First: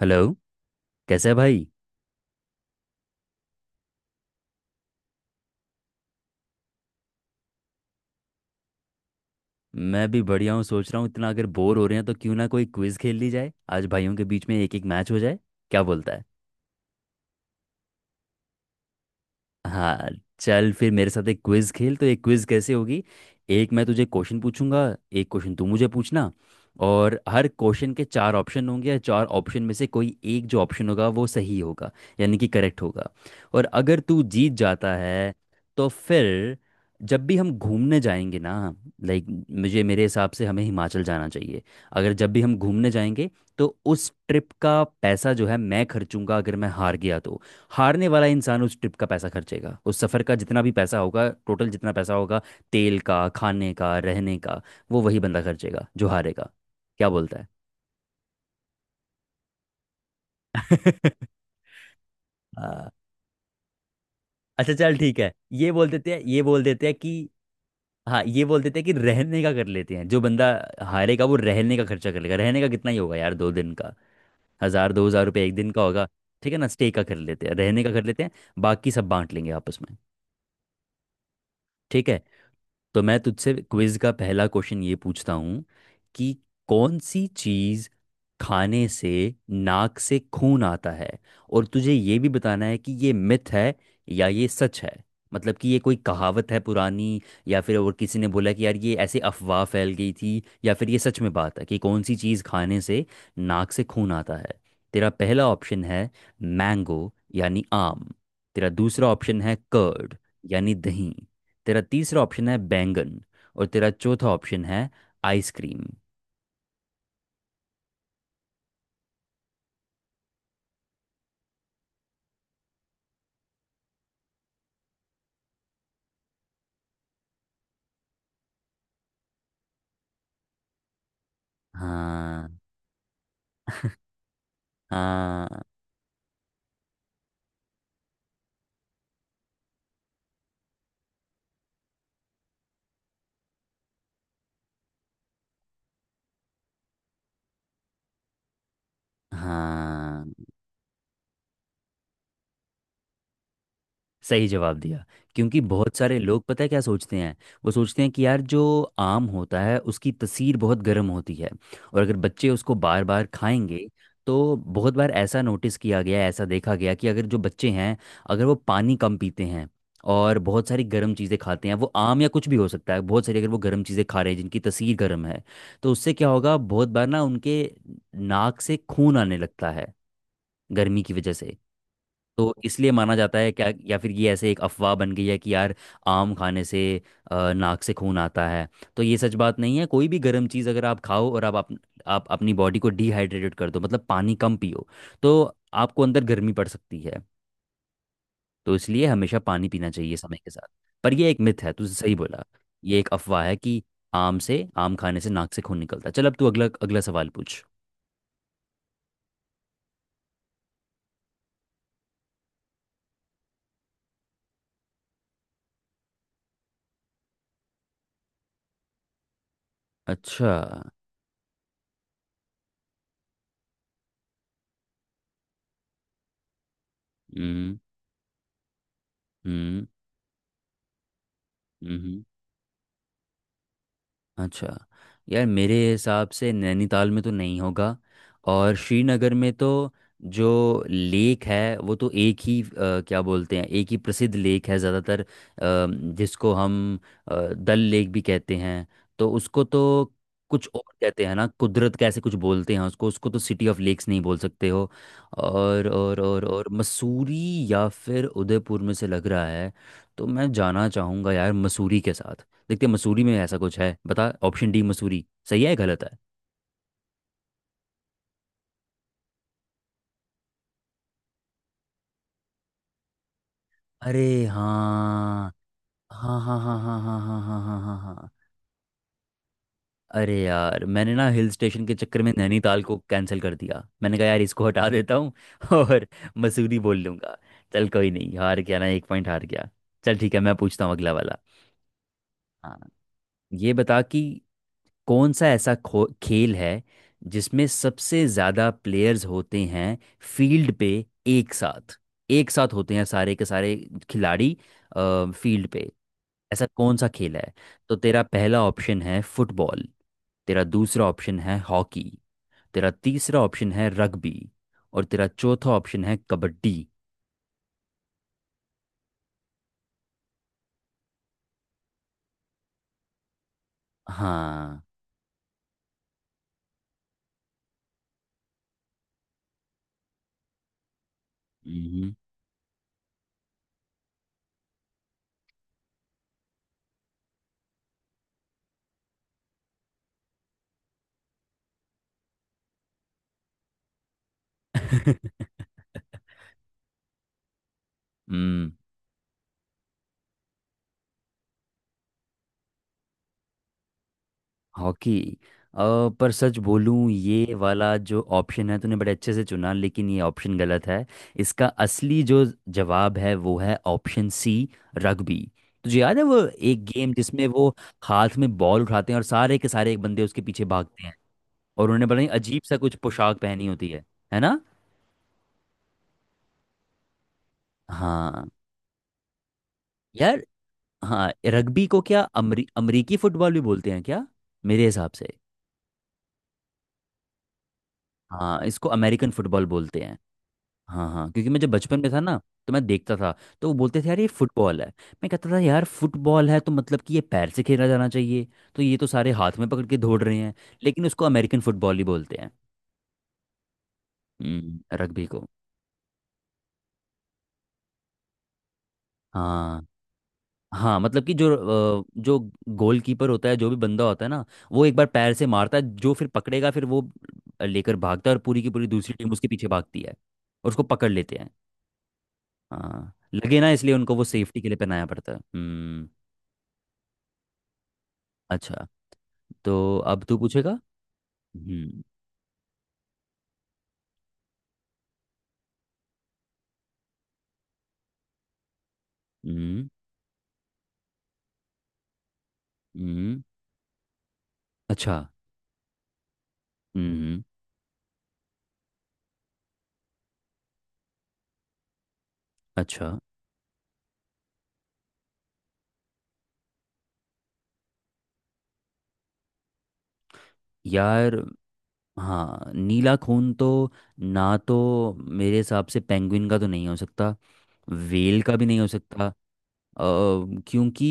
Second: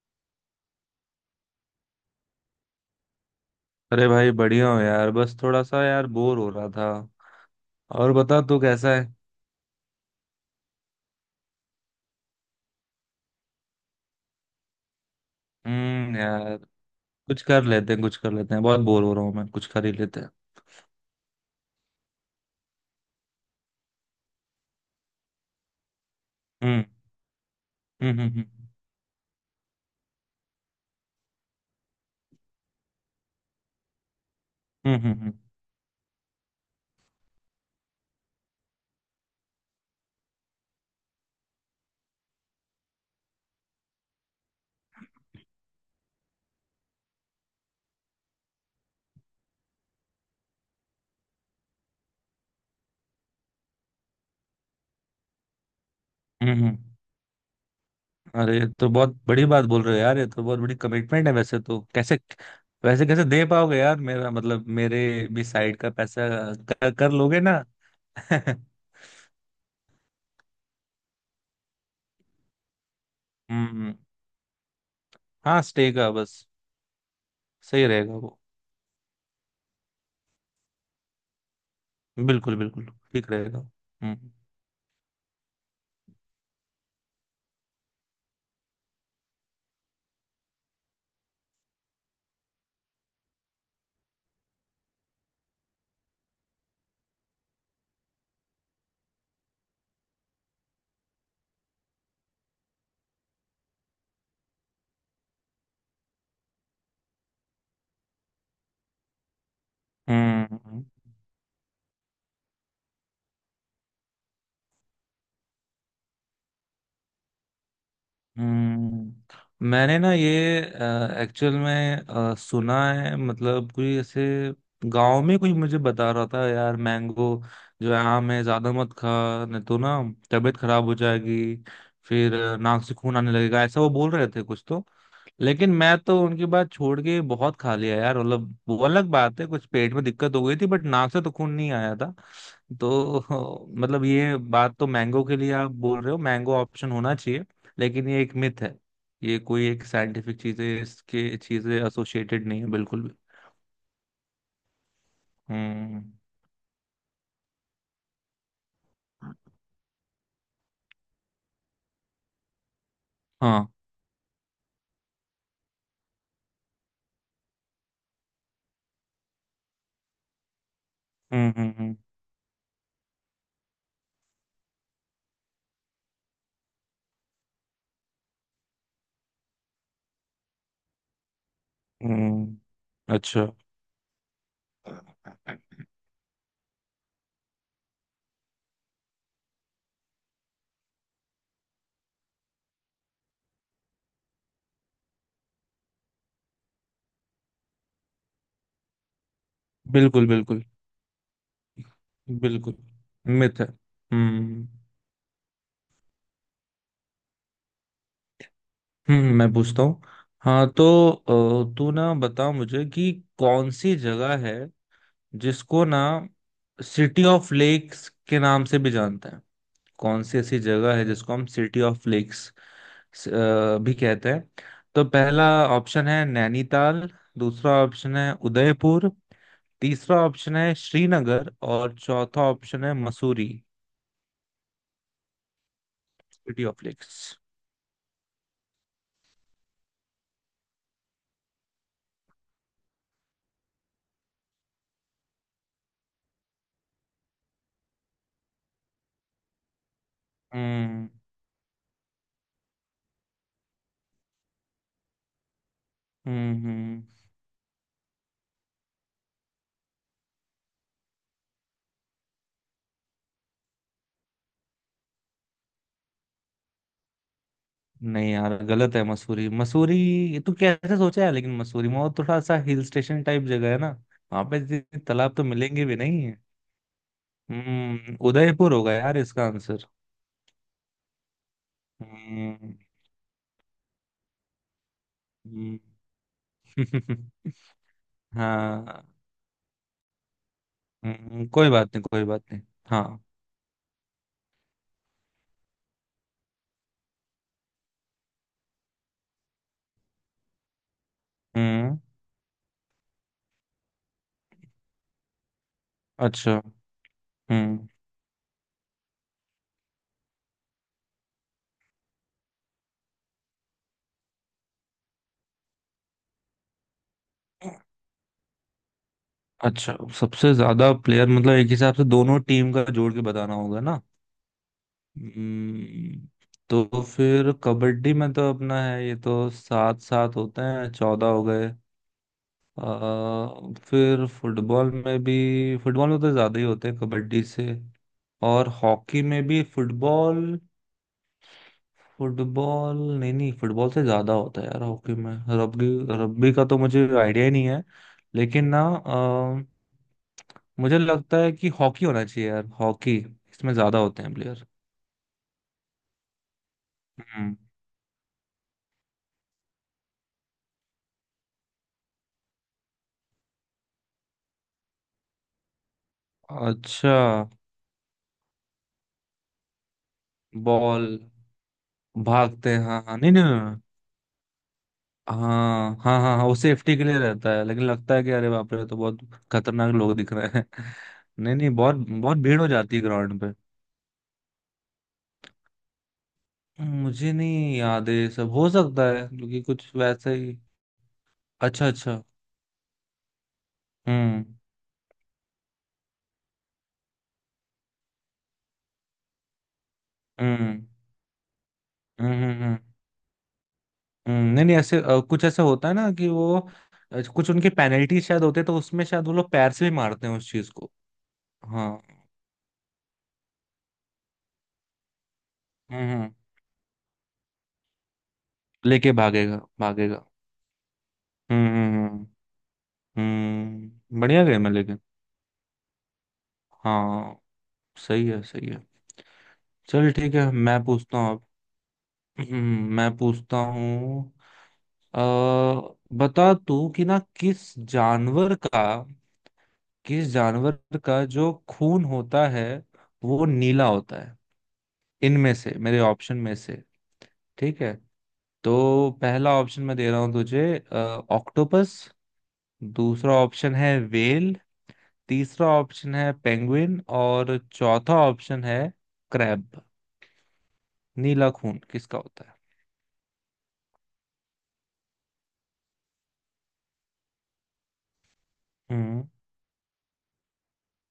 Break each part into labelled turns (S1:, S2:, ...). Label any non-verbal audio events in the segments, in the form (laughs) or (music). S1: Hello. कैसे है भाई?
S2: अरे भाई बढ़िया हो यार। बस थोड़ा सा यार बोर हो रहा था। और बता तू कैसा है।
S1: मैं भी बढ़िया हूँ। सोच रहा हूँ इतना अगर बोर हो रहे हैं तो क्यों ना कोई क्विज खेल ली जाए, आज भाइयों के बीच में एक एक मैच हो जाए। क्या बोलता है?
S2: यार। कुछ कर लेते हैं। बहुत बोर हो रहा हूँ मैं। कुछ कर ही
S1: हाँ।
S2: लेते हैं।
S1: चल फिर मेरे साथ एक क्विज खेल। तो एक क्विज कैसे होगी, एक मैं तुझे क्वेश्चन पूछूंगा, एक क्वेश्चन तू मुझे पूछना।
S2: हम्म
S1: और हर क्वेश्चन के
S2: हम्म
S1: चार
S2: हम्म
S1: ऑप्शन होंगे, या चार ऑप्शन में से कोई एक जो ऑप्शन होगा वो सही होगा, यानी कि करेक्ट होगा। और अगर तू जीत जाता
S2: हम्म हम्म हम्म
S1: है, तो फिर जब भी हम घूमने जाएंगे ना, लाइक मुझे, मेरे हिसाब से हमें हिमाचल जाना चाहिए, अगर जब भी हम घूमने जाएंगे, तो उस ट्रिप का पैसा जो है मैं खर्चूंगा, अगर मैं हार गया तो। हारने वाला इंसान उस ट्रिप का पैसा खर्चेगा, उस सफ़र का जितना भी पैसा होगा, टोटल जितना पैसा होगा, तेल का, खाने का, रहने का, वो वही बंदा खर्चेगा जो हारेगा।
S2: हम्म।
S1: क्या बोलता है?
S2: अरे ये तो बहुत बड़ी बात बोल रहे हो यार। ये तो बहुत बड़ी कमिटमेंट है
S1: (laughs)
S2: वैसे तो। कैसे
S1: हाँ।
S2: वैसे कैसे दे पाओगे यार? मेरा मतलब
S1: अच्छा चल
S2: मेरे
S1: ठीक है,
S2: भी
S1: ये
S2: साइड
S1: बोल
S2: का
S1: देते हैं
S2: पैसा,
S1: ये बोल देते
S2: कर,
S1: हैं
S2: कर
S1: कि
S2: लोगे ना?
S1: हाँ, ये
S2: (laughs)
S1: बोल देते हैं कि रहने का कर लेते हैं। जो बंदा हारेगा वो रहने का खर्चा कर लेगा। रहने का कितना ही होगा यार, दो दिन का
S2: हम्म।
S1: हज़ार दो हज़ार रुपये एक
S2: हाँ,
S1: दिन का
S2: स्टे
S1: होगा।
S2: का बस।
S1: ठीक है ना, स्टे का कर लेते हैं, रहने
S2: सही
S1: का कर
S2: रहेगा
S1: लेते हैं।
S2: वो।
S1: बाकी सब बांट लेंगे आपस में। ठीक है।
S2: बिल्कुल बिल्कुल।
S1: तो मैं
S2: ठीक
S1: तुझसे
S2: रहेगा।
S1: क्विज का
S2: हम्म
S1: पहला क्वेश्चन ये पूछता हूँ कि कौन सी चीज़ खाने से नाक से खून आता है? और तुझे ये भी बताना है कि ये मिथ है या ये सच है। मतलब कि ये कोई कहावत है पुरानी, या फिर और किसी ने बोला कि यार ये ऐसे अफवाह फैल गई थी, या फिर ये सच में बात है कि कौन सी चीज़ खाने से नाक से खून आता है। तेरा पहला ऑप्शन है मैंगो, यानी आम। तेरा दूसरा ऑप्शन है कर्ड,
S2: हम्म
S1: यानी
S2: हम्म।
S1: दही। तेरा तीसरा ऑप्शन है बैंगन। और तेरा चौथा ऑप्शन है आइसक्रीम।
S2: हम्म, मैंने ना ये एक्चुअल में सुना है। मतलब कोई ऐसे गांव में कोई मुझे बता रहा था यार, मैंगो जो है आम है ज्यादा मत खा, नहीं तो ना तबीयत खराब हो जाएगी। फिर
S1: हाँ,
S2: नाक से खून आने लगेगा ऐसा वो बोल रहे थे कुछ तो।
S1: हाँ,
S2: लेकिन मैं तो उनकी बात छोड़ के बहुत खा लिया यार। मतलब वो अलग बात है, कुछ पेट में दिक्कत हो गई थी, बट नाक से तो खून नहीं आया था तो (laughs) मतलब ये बात तो मैंगो के लिए आप बोल रहे हो, मैंगो ऑप्शन होना चाहिए। लेकिन ये एक मिथ है। ये कोई एक
S1: हाँ,
S2: साइंटिफिक चीजें इसके चीजें एसोसिएटेड नहीं है बिल्कुल भी।
S1: सही जवाब दिया। क्योंकि बहुत
S2: हम्म।
S1: सारे लोग पता है क्या सोचते हैं, वो सोचते हैं कि यार जो आम होता है उसकी तसीर बहुत गर्म होती है, और अगर बच्चे उसको बार बार
S2: हाँ।
S1: खाएंगे तो बहुत बार ऐसा नोटिस किया गया, ऐसा देखा गया कि अगर जो बच्चे हैं, अगर वो पानी कम पीते हैं और बहुत सारी गर्म चीज़ें
S2: हम्म
S1: खाते
S2: हम्म
S1: हैं, वो
S2: हम्म
S1: आम या कुछ भी हो सकता है, बहुत सारी अगर वो गर्म चीज़ें खा रहे हैं जिनकी तसीर गर्म है, तो उससे क्या होगा, बहुत बार ना उनके नाक से खून आने लगता है, गर्मी की वजह से। तो
S2: हम्म।
S1: इसलिए माना जाता
S2: अच्छा।
S1: है क्या, या फिर ये ऐसे एक अफवाह बन गई है कि यार आम खाने से नाक से खून आता है। तो ये सच बात नहीं है। कोई भी गर्म चीज़ अगर आप खाओ, और आप अपनी बॉडी को डिहाइड्रेटेड कर दो, मतलब पानी कम पियो, तो आपको अंदर गर्मी पड़ सकती है। तो इसलिए हमेशा पानी पीना चाहिए
S2: बिल्कुल
S1: समय के
S2: बिल्कुल।
S1: साथ। पर ये एक मिथ है, तू सही बोला।
S2: बिल्कुल
S1: ये एक अफवाह है
S2: मिथ है।
S1: कि
S2: हम्म।
S1: आम खाने से नाक से खून निकलता है। चल अब तू अगला अगला सवाल पूछ।
S2: हम्म, मैं पूछता हूँ। हाँ तो तू ना बता मुझे कि कौन सी जगह है जिसको ना सिटी ऑफ लेक्स के नाम से भी जानते हैं। कौन सी
S1: अच्छा।
S2: ऐसी जगह है जिसको हम सिटी ऑफ लेक्स भी कहते हैं? तो पहला ऑप्शन है नैनीताल, दूसरा
S1: हम्म,
S2: ऑप्शन है उदयपुर,
S1: हम्म,
S2: तीसरा ऑप्शन है श्रीनगर, और
S1: हम्म,
S2: चौथा ऑप्शन है मसूरी।
S1: अच्छा, यार मेरे हिसाब से
S2: सिटी ऑफ
S1: नैनीताल
S2: लेक्स।
S1: में तो नहीं होगा, और श्रीनगर में तो जो लेक है वो तो एक ही, क्या बोलते हैं, एक ही प्रसिद्ध लेक है ज़्यादातर, जिसको हम डल लेक भी कहते हैं। तो उसको तो कुछ और
S2: हम्म
S1: कहते हैं ना, कुदरत, कैसे कुछ बोलते हैं उसको उसको तो सिटी ऑफ लेक्स नहीं बोल सकते हो। और और और
S2: हम्म
S1: और
S2: हम्म
S1: मसूरी या फिर उदयपुर में से लग रहा है। तो मैं जाना चाहूँगा यार मसूरी के साथ। देखते हैं मसूरी में ऐसा कुछ है, बता, ऑप्शन डी मसूरी सही है या गलत है?
S2: नहीं यार, गलत है। मसूरी मसूरी तू कैसे सोचा है? लेकिन मसूरी में वो थोड़ा सा हिल स्टेशन टाइप जगह है ना,
S1: अरे,
S2: वहां पे इतने तालाब तो
S1: हाँ,
S2: मिलेंगे भी नहीं है।
S1: हाँ, हाँ, हाँ, हाँ, हाँ, हाँ, हाँ, हाँ, हाँ, हाँ,
S2: हम्म,
S1: हाँ।
S2: उदयपुर होगा यार इसका आंसर।
S1: अरे यार, मैंने ना हिल स्टेशन के चक्कर में
S2: हम्म
S1: नैनीताल को कैंसिल कर दिया, मैंने कहा यार इसको हटा देता हूँ (laughs)
S2: हम्म।
S1: और मसूरी बोल लूंगा।
S2: (laughs)
S1: चल कोई नहीं, हार गया ना,
S2: हाँ।
S1: एक पॉइंट हार गया। चल ठीक है, मैं पूछता हूँ अगला वाला।
S2: कोई बात नहीं कोई बात नहीं।
S1: हाँ।
S2: हाँ।
S1: ये बता कि कौन सा ऐसा खो खेल है जिसमें सबसे ज़्यादा प्लेयर्स होते हैं, फील्ड पे एक
S2: हम्म।
S1: साथ, एक साथ होते हैं सारे के सारे खिलाड़ी फील्ड पे।
S2: अच्छा।
S1: ऐसा कौन सा खेल है?
S2: हम्म।
S1: तो तेरा पहला ऑप्शन है फुटबॉल, तेरा दूसरा ऑप्शन है हॉकी, तेरा तीसरा ऑप्शन है रग्बी, और तेरा चौथा ऑप्शन है कबड्डी।
S2: अच्छा, सबसे ज्यादा प्लेयर मतलब एक हिसाब से दोनों टीम का जोड़ के बताना होगा ना?
S1: हाँ।
S2: हम्म, तो फिर कबड्डी में तो अपना है, ये तो सात सात होते हैं, चौदह हो गए।
S1: हम्म।
S2: आ, फिर फुटबॉल में भी, फुटबॉल में तो ज्यादा ही होते हैं कबड्डी से। और हॉकी में भी फुटबॉल फुटबॉल नहीं नहीं, फुटबॉल से ज्यादा होता है यार हॉकी में।
S1: (laughs)
S2: रग्बी, रग्बी का तो मुझे आइडिया ही नहीं है। लेकिन ना मुझे लगता है कि हॉकी होना चाहिए यार, हॉकी। इसमें ज्यादा होते हैं प्लेयर।
S1: हॉकी, अ, पर सच बोलूं, ये
S2: हम्म।
S1: वाला जो ऑप्शन है तूने बड़े अच्छे से चुना, लेकिन ये ऑप्शन गलत है। इसका असली जो जवाब है वो है ऑप्शन सी, रग्बी। तुझे याद है वो एक गेम
S2: अच्छा।
S1: जिसमें वो हाथ में बॉल उठाते हैं और सारे के सारे एक बंदे उसके पीछे भागते
S2: बॉल
S1: हैं, और उन्होंने बड़ा ही अजीब
S2: भागते
S1: सा
S2: हैं,
S1: कुछ
S2: हाँ हाँ, नहीं
S1: पोशाक
S2: नहीं
S1: पहनी
S2: नहीं,
S1: होती है ना?
S2: हाँ हाँ हाँ हाँ। वो सेफ्टी के लिए रहता है, लेकिन लगता है कि
S1: हाँ।
S2: अरे बाप रे तो बहुत खतरनाक लोग दिख
S1: यार
S2: रहे हैं
S1: हाँ,
S2: (laughs) नहीं नहीं,
S1: रग्बी
S2: बहुत
S1: को क्या
S2: बहुत भीड़ हो जाती है
S1: अमरीकी
S2: ग्राउंड
S1: फुटबॉल
S2: पे।
S1: भी बोलते हैं क्या? मेरे हिसाब से
S2: मुझे नहीं याद है ये सब,
S1: हाँ,
S2: हो
S1: इसको
S2: सकता है
S1: अमेरिकन
S2: क्योंकि
S1: फुटबॉल
S2: कुछ
S1: बोलते हैं।
S2: वैसे ही।
S1: हाँ हाँ, क्योंकि मैं जब
S2: अच्छा
S1: बचपन में था
S2: अच्छा।
S1: ना, तो मैं देखता था, तो वो बोलते थे यार ये
S2: हम्म
S1: फुटबॉल है। मैं कहता था यार फुटबॉल है तो मतलब कि ये पैर से खेला जाना चाहिए, तो ये तो सारे हाथ में पकड़ के दौड़ रहे हैं।
S2: हम्म
S1: लेकिन उसको अमेरिकन फुटबॉल ही
S2: हम्म
S1: बोलते हैं।
S2: हम्म हम्म, हम्म। नहीं नहीं, ऐसे
S1: रग्बी को।
S2: कुछ ऐसा होता है ना कि वो कुछ उनकी पेनल्टी शायद होते, तो उसमें शायद वो लोग पैर से
S1: हाँ
S2: भी मारते हैं उस चीज को।
S1: हाँ, मतलब कि जो
S2: हाँ।
S1: अ, जो गोलकीपर होता है, जो भी बंदा होता है ना, वो एक बार पैर से मारता है, जो फिर
S2: हम्म।
S1: पकड़ेगा फिर वो लेकर भागता है, और पूरी की पूरी
S2: लेके
S1: दूसरी टीम उसके
S2: भागेगा
S1: पीछे भागती है
S2: भागेगा
S1: और उसको पकड़ लेते हैं।
S2: हम्म।
S1: हाँ, लगे ना, इसलिए उनको
S2: हम्म,
S1: वो
S2: बढ़िया
S1: सेफ्टी
S2: गेम
S1: के
S2: है
S1: लिए
S2: लेकिन।
S1: पहनाया पड़ता है। हम्म।
S2: हाँ सही है, सही है।
S1: अच्छा, तो
S2: चल
S1: अब
S2: ठीक
S1: तू
S2: है,
S1: पूछेगा।
S2: मैं पूछता हूँ अब।
S1: हम्म,
S2: मैं पूछता हूँ। अ, बता तू कि ना, किस जानवर का,
S1: हम्म,
S2: किस जानवर का जो खून होता है
S1: हम्म,
S2: वो नीला होता है?
S1: अच्छा,
S2: इनमें से मेरे ऑप्शन में से,
S1: हम्म,
S2: ठीक है? तो पहला ऑप्शन मैं दे रहा हूँ तुझे, ऑक्टोपस।
S1: अच्छा।
S2: दूसरा ऑप्शन है व्हेल। तीसरा ऑप्शन है पेंगुइन, और चौथा ऑप्शन है क्रैब।
S1: यार
S2: नीला खून किसका होता है?
S1: हाँ, नीला खून तो, ना तो मेरे हिसाब से पेंगुइन का तो नहीं हो सकता, वेल का भी नहीं हो
S2: हम्म।
S1: सकता। अ, क्योंकि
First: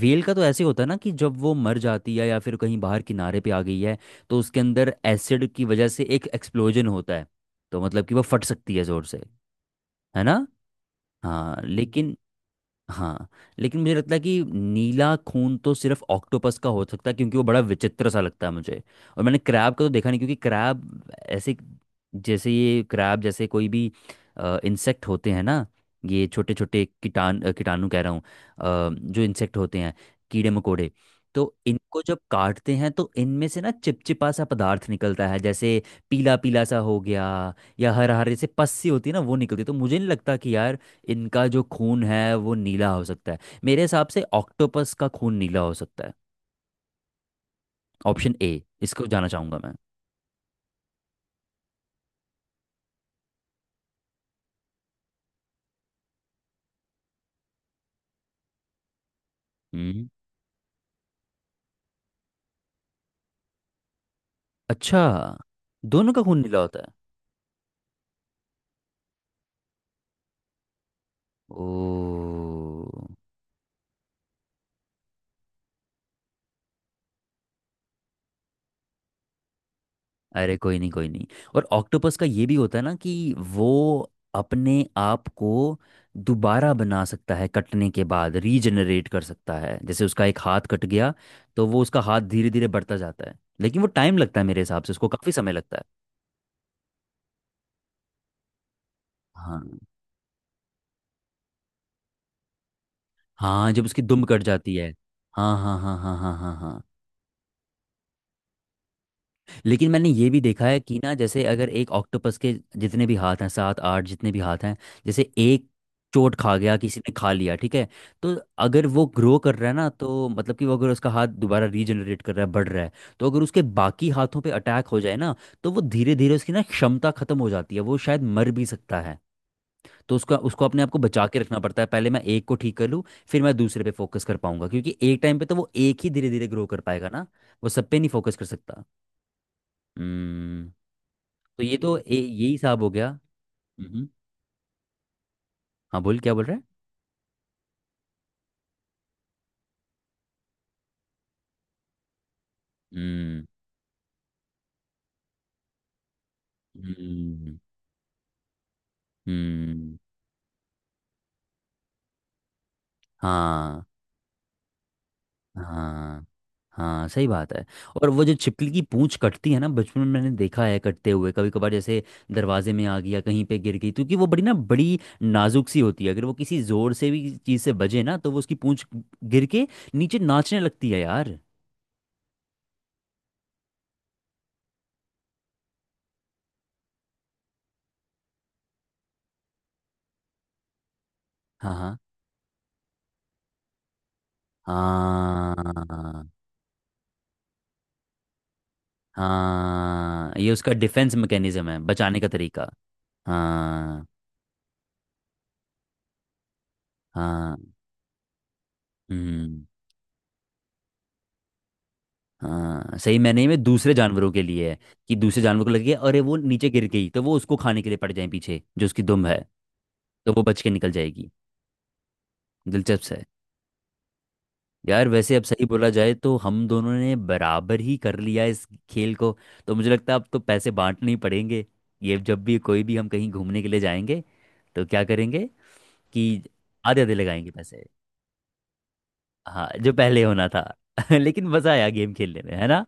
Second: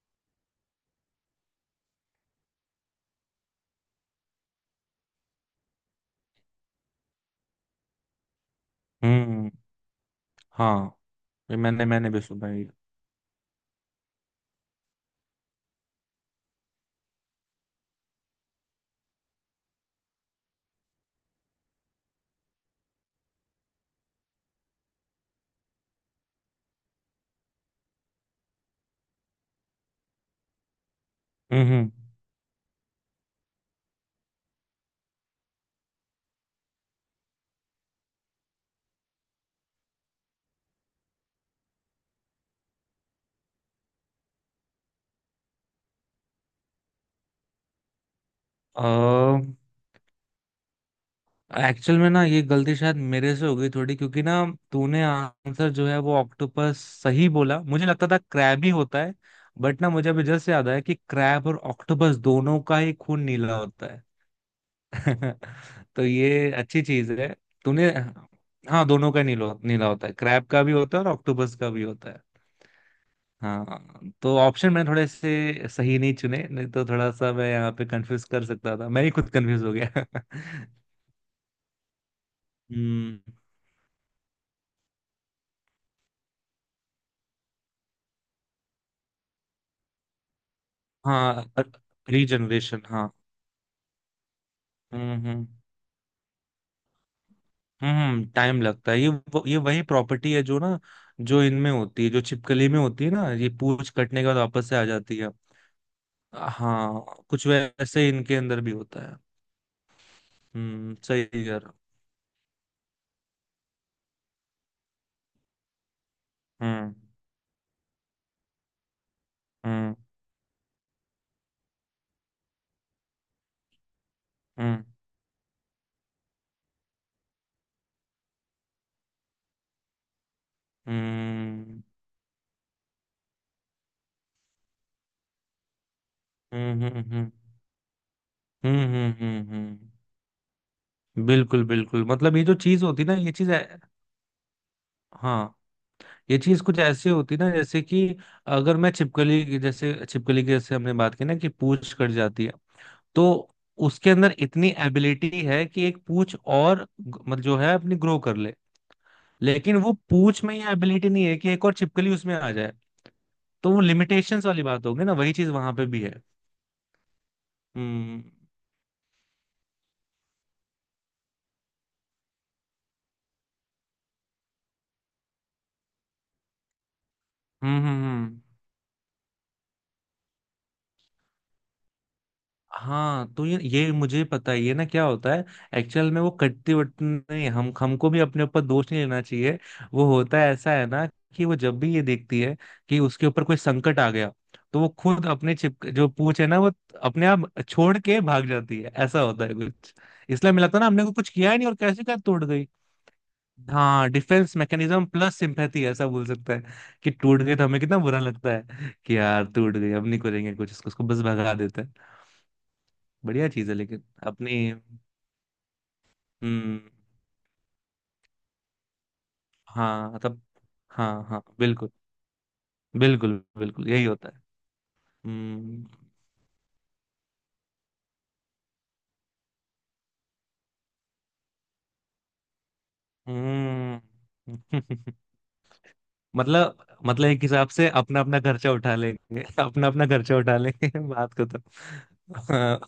S1: वेल का तो ऐसे होता है ना कि जब वो मर जाती है या फिर कहीं बाहर किनारे पे आ गई है, तो उसके अंदर एसिड की वजह से एक एक्सप्लोजन होता है, तो मतलब कि वो फट सकती है जोर से,
S2: हम्म।
S1: है ना?
S2: हाँ, ये
S1: हाँ।
S2: मैंने मैंने भी सुना है।
S1: हाँ लेकिन मुझे लगता है कि नीला खून तो सिर्फ ऑक्टोपस का हो सकता है, क्योंकि वो बड़ा विचित्र सा लगता है मुझे। और मैंने क्रैब का तो देखा नहीं, क्योंकि क्रैब ऐसे, जैसे ये क्रैब, जैसे कोई भी इंसेक्ट होते हैं ना, ये छोटे छोटे कीटाणु कह रहा हूँ, जो इंसेक्ट होते हैं, कीड़े मकोड़े, तो
S2: हम्म।
S1: इनको जब काटते हैं तो इनमें से ना चिपचिपा सा पदार्थ निकलता है, जैसे पीला पीला सा हो गया या हरे हरे से पस्सी होती है ना, वो निकलती है। तो मुझे नहीं लगता कि यार इनका जो खून है वो नीला हो सकता है। मेरे हिसाब से ऑक्टोपस का खून नीला हो सकता है, ऑप्शन ए, इसको जाना चाहूंगा मैं।
S2: एक्चुअल में ना ये गलती शायद मेरे से हो गई थोड़ी क्योंकि ना, तूने आंसर जो है वो ऑक्टोपस सही बोला। मुझे लगता था क्रैब ही होता है, बट ना
S1: हम्म।
S2: मुझे अभी जस्ट याद आया कि क्रैब और ऑक्टोपस दोनों का ही खून नीला होता
S1: अच्छा,
S2: है (laughs) तो
S1: दोनों का खून
S2: ये
S1: नीला होता
S2: अच्छी
S1: है?
S2: चीज है तूने। हाँ दोनों का नीला, नीला होता है, क्रैब का भी होता है और ऑक्टोपस का भी होता है।
S1: ओ।
S2: हाँ तो ऑप्शन मैं थोड़े से सही नहीं चुने, नहीं तो थोड़ा सा मैं यहाँ पे कंफ्यूज कर सकता था। मैं ही खुद कंफ्यूज हो गया
S1: अरे
S2: (laughs)
S1: कोई नहीं कोई नहीं। और ऑक्टोपस का ये भी होता है ना
S2: हम्म।
S1: कि वो अपने आप को दोबारा बना सकता है, कटने के बाद रीजनरेट कर सकता है। जैसे उसका एक हाथ कट गया
S2: हाँ,
S1: तो वो उसका हाथ धीरे धीरे
S2: रीजनरेशन,
S1: बढ़ता
S2: हाँ।
S1: जाता है, लेकिन वो टाइम लगता है, मेरे हिसाब से उसको काफ़ी
S2: हम्म।
S1: समय लगता है।
S2: हम्म, टाइम लगता है। ये
S1: हाँ।
S2: वही प्रॉपर्टी है जो ना, जो इनमें होती है, जो छिपकली में होती है ना, ये
S1: हाँ, जब
S2: पूंछ
S1: उसकी
S2: कटने
S1: दुम
S2: के बाद
S1: कट
S2: वापस
S1: जाती
S2: से आ
S1: है।
S2: जाती है।
S1: हाँ, हाँ, हाँ, हाँ, हाँ, हाँ, हाँ।
S2: हाँ कुछ वैसे ही इनके अंदर भी होता है।
S1: लेकिन मैंने ये भी देखा है
S2: हम्म,
S1: कि ना,
S2: सही
S1: जैसे
S2: कह रहा
S1: अगर
S2: हूँ।
S1: एक ऑक्टोपस के जितने भी हाथ हैं, 7-8 जितने भी हाथ हैं, जैसे एक चोट खा गया,
S2: हम्म
S1: किसी ने खा लिया, ठीक है, तो अगर वो ग्रो कर रहा है ना,
S2: हम्म
S1: तो मतलब कि वो अगर उसका हाथ दोबारा रीजनरेट कर रहा है, बढ़ रहा है, तो अगर उसके बाकी हाथों पे
S2: हम्म
S1: अटैक हो जाए ना, तो वो धीरे धीरे उसकी ना क्षमता खत्म हो जाती है, वो शायद मर भी सकता है। तो उसका उसको अपने आप को बचा के रखना
S2: हम्म
S1: पड़ता है, पहले मैं एक को ठीक कर लूँ, फिर मैं दूसरे पे फोकस कर पाऊंगा, क्योंकि एक टाइम पे तो वो एक ही धीरे धीरे ग्रो कर
S2: हम्म
S1: पाएगा ना,
S2: हम्म
S1: वो सब पे नहीं फोकस कर सकता।
S2: हम्म।
S1: हम्म। तो
S2: बिल्कुल
S1: ये तो
S2: बिल्कुल। मतलब ये
S1: यही
S2: जो
S1: हिसाब
S2: चीज
S1: हो
S2: होती
S1: गया।
S2: ना,
S1: हम्म।
S2: हाँ,
S1: हाँ बोल, क्या
S2: ये
S1: बोल रहा
S2: चीज
S1: है?
S2: कुछ ऐसे होती ना, जैसे कि अगर मैं जैसे छिपकली की, जैसे हमने बात की ना कि पूंछ कट जाती है, तो
S1: हम्म,
S2: उसके अंदर इतनी एबिलिटी है कि एक पूंछ और मतलब
S1: हम्म,
S2: जो है अपनी ग्रो कर ले। लेकिन वो
S1: हम्म।
S2: पूंछ में ये एबिलिटी नहीं है कि एक और छिपकली उसमें आ जाए। तो वो
S1: हाँ,
S2: लिमिटेशंस वाली बात होगी ना, वही चीज वहां पे भी है।
S1: हाँ, हाँ, सही बात है। और वो
S2: हम्म
S1: जो छिपकली की पूंछ कटती है ना, बचपन में मैंने देखा है कटते हुए, कभी कभार जैसे दरवाजे में आ गया, कहीं पे गिर गई, क्योंकि वो बड़ी ना, बड़ी नाजुक सी होती है, अगर वो किसी जोर से भी चीज़ से
S2: हम्म
S1: बजे
S2: हम्म
S1: ना, तो वो
S2: हम्म।
S1: उसकी पूंछ गिर के नीचे नाचने लगती है यार।
S2: हाँ तो ये मुझे पता ही है ना क्या होता है। एक्चुअल में वो कट्टी वट्टी नहीं, हम हमको भी अपने ऊपर दोष नहीं लेना चाहिए। वो होता है ऐसा है ना, कि वो
S1: हाँ,
S2: जब भी
S1: हाँ,
S2: ये देखती है कि उसके ऊपर कोई संकट आ गया, तो वो खुद अपने चिप जो
S1: हाँ,
S2: पूंछ है ना वो अपने आप छोड़ के भाग जाती है, ऐसा होता है कुछ।
S1: हाँ, ये
S2: इसलिए मिला
S1: उसका
S2: था ना, हमने को
S1: डिफेंस
S2: कुछ किया ही नहीं
S1: मैकेनिज्म
S2: और
S1: है,
S2: कैसे क्या
S1: बचाने का
S2: तोड़ गई।
S1: तरीका। हाँ,
S2: हाँ, डिफेंस मैकेनिज्म प्लस सिंपैथी ऐसा बोल सकता है, कि टूट
S1: हाँ,
S2: गए तो हमें कितना बुरा लगता है कि यार
S1: हम्म।
S2: टूट गए, अब नहीं करेंगे कुछ इसको, उसको बस भगा देते हैं।
S1: हाँ सही, मैंने में नहीं,
S2: बढ़िया
S1: मैं
S2: चीज है
S1: दूसरे
S2: लेकिन
S1: जानवरों के
S2: अपनी।
S1: लिए है, कि दूसरे जानवर को लगे अरे वो नीचे
S2: हम्म।
S1: गिर गई तो वो उसको खाने के लिए पड़ जाए पीछे, जो उसकी दुम है,
S2: हाँ
S1: तो
S2: तब।
S1: वो बच के निकल
S2: हाँ
S1: जाएगी।
S2: हाँ बिल्कुल।
S1: दिलचस्प है।
S2: बिल्कुल बिल्कुल यही होता है।
S1: यार वैसे अब सही
S2: हम्म।
S1: बोला जाए तो हम दोनों ने बराबर ही कर लिया इस खेल को। तो मुझे लगता है अब तो पैसे बांटने ही पड़ेंगे। ये जब भी कोई भी हम कहीं घूमने के लिए
S2: हम्म।
S1: जाएंगे, तो क्या
S2: (laughs)
S1: करेंगे कि
S2: मतलब
S1: आधे आधे
S2: मतलब एक
S1: लगाएंगे
S2: हिसाब
S1: पैसे,
S2: से अपना अपना खर्चा उठा लेंगे,
S1: हाँ,
S2: अपना
S1: जो
S2: अपना
S1: पहले
S2: खर्चा
S1: होना
S2: उठा
S1: था।
S2: लेंगे (laughs)
S1: (laughs)
S2: बात को
S1: लेकिन
S2: तो।
S1: मज़ा आया गेम खेलने में, है
S2: हाँ,
S1: ना?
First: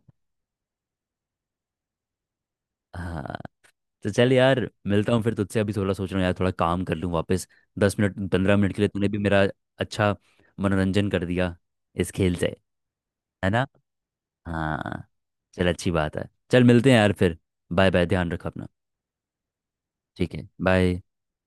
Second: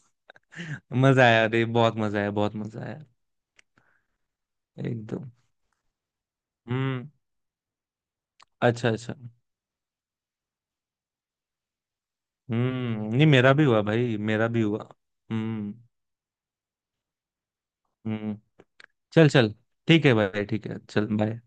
S2: मजा आया। अरे बहुत मजा आया, बहुत मजा आया।
S1: हाँ। तो चल यार, मिलता हूँ
S2: एकदम।
S1: फिर तुझसे, अभी थोड़ा सोच रहा हूँ यार, थोड़ा काम कर
S2: हम्म।
S1: लूँ वापस, 10 मिनट 15 मिनट के लिए।
S2: अच्छा
S1: तूने
S2: अच्छा।
S1: भी मेरा अच्छा मनोरंजन कर दिया इस खेल से,
S2: हम्म, नहीं,
S1: है
S2: मेरा भी
S1: ना?
S2: हुआ भाई, मेरा भी हुआ।
S1: हाँ। चल
S2: हम्म।
S1: अच्छी बात है, चल मिलते हैं यार फिर। बाय बाय, ध्यान
S2: हम्म।
S1: रख अपना।
S2: चल चल। ठीक है
S1: ठीक
S2: भाई,
S1: है,
S2: ठीक है,
S1: बाय।
S2: चल बाय।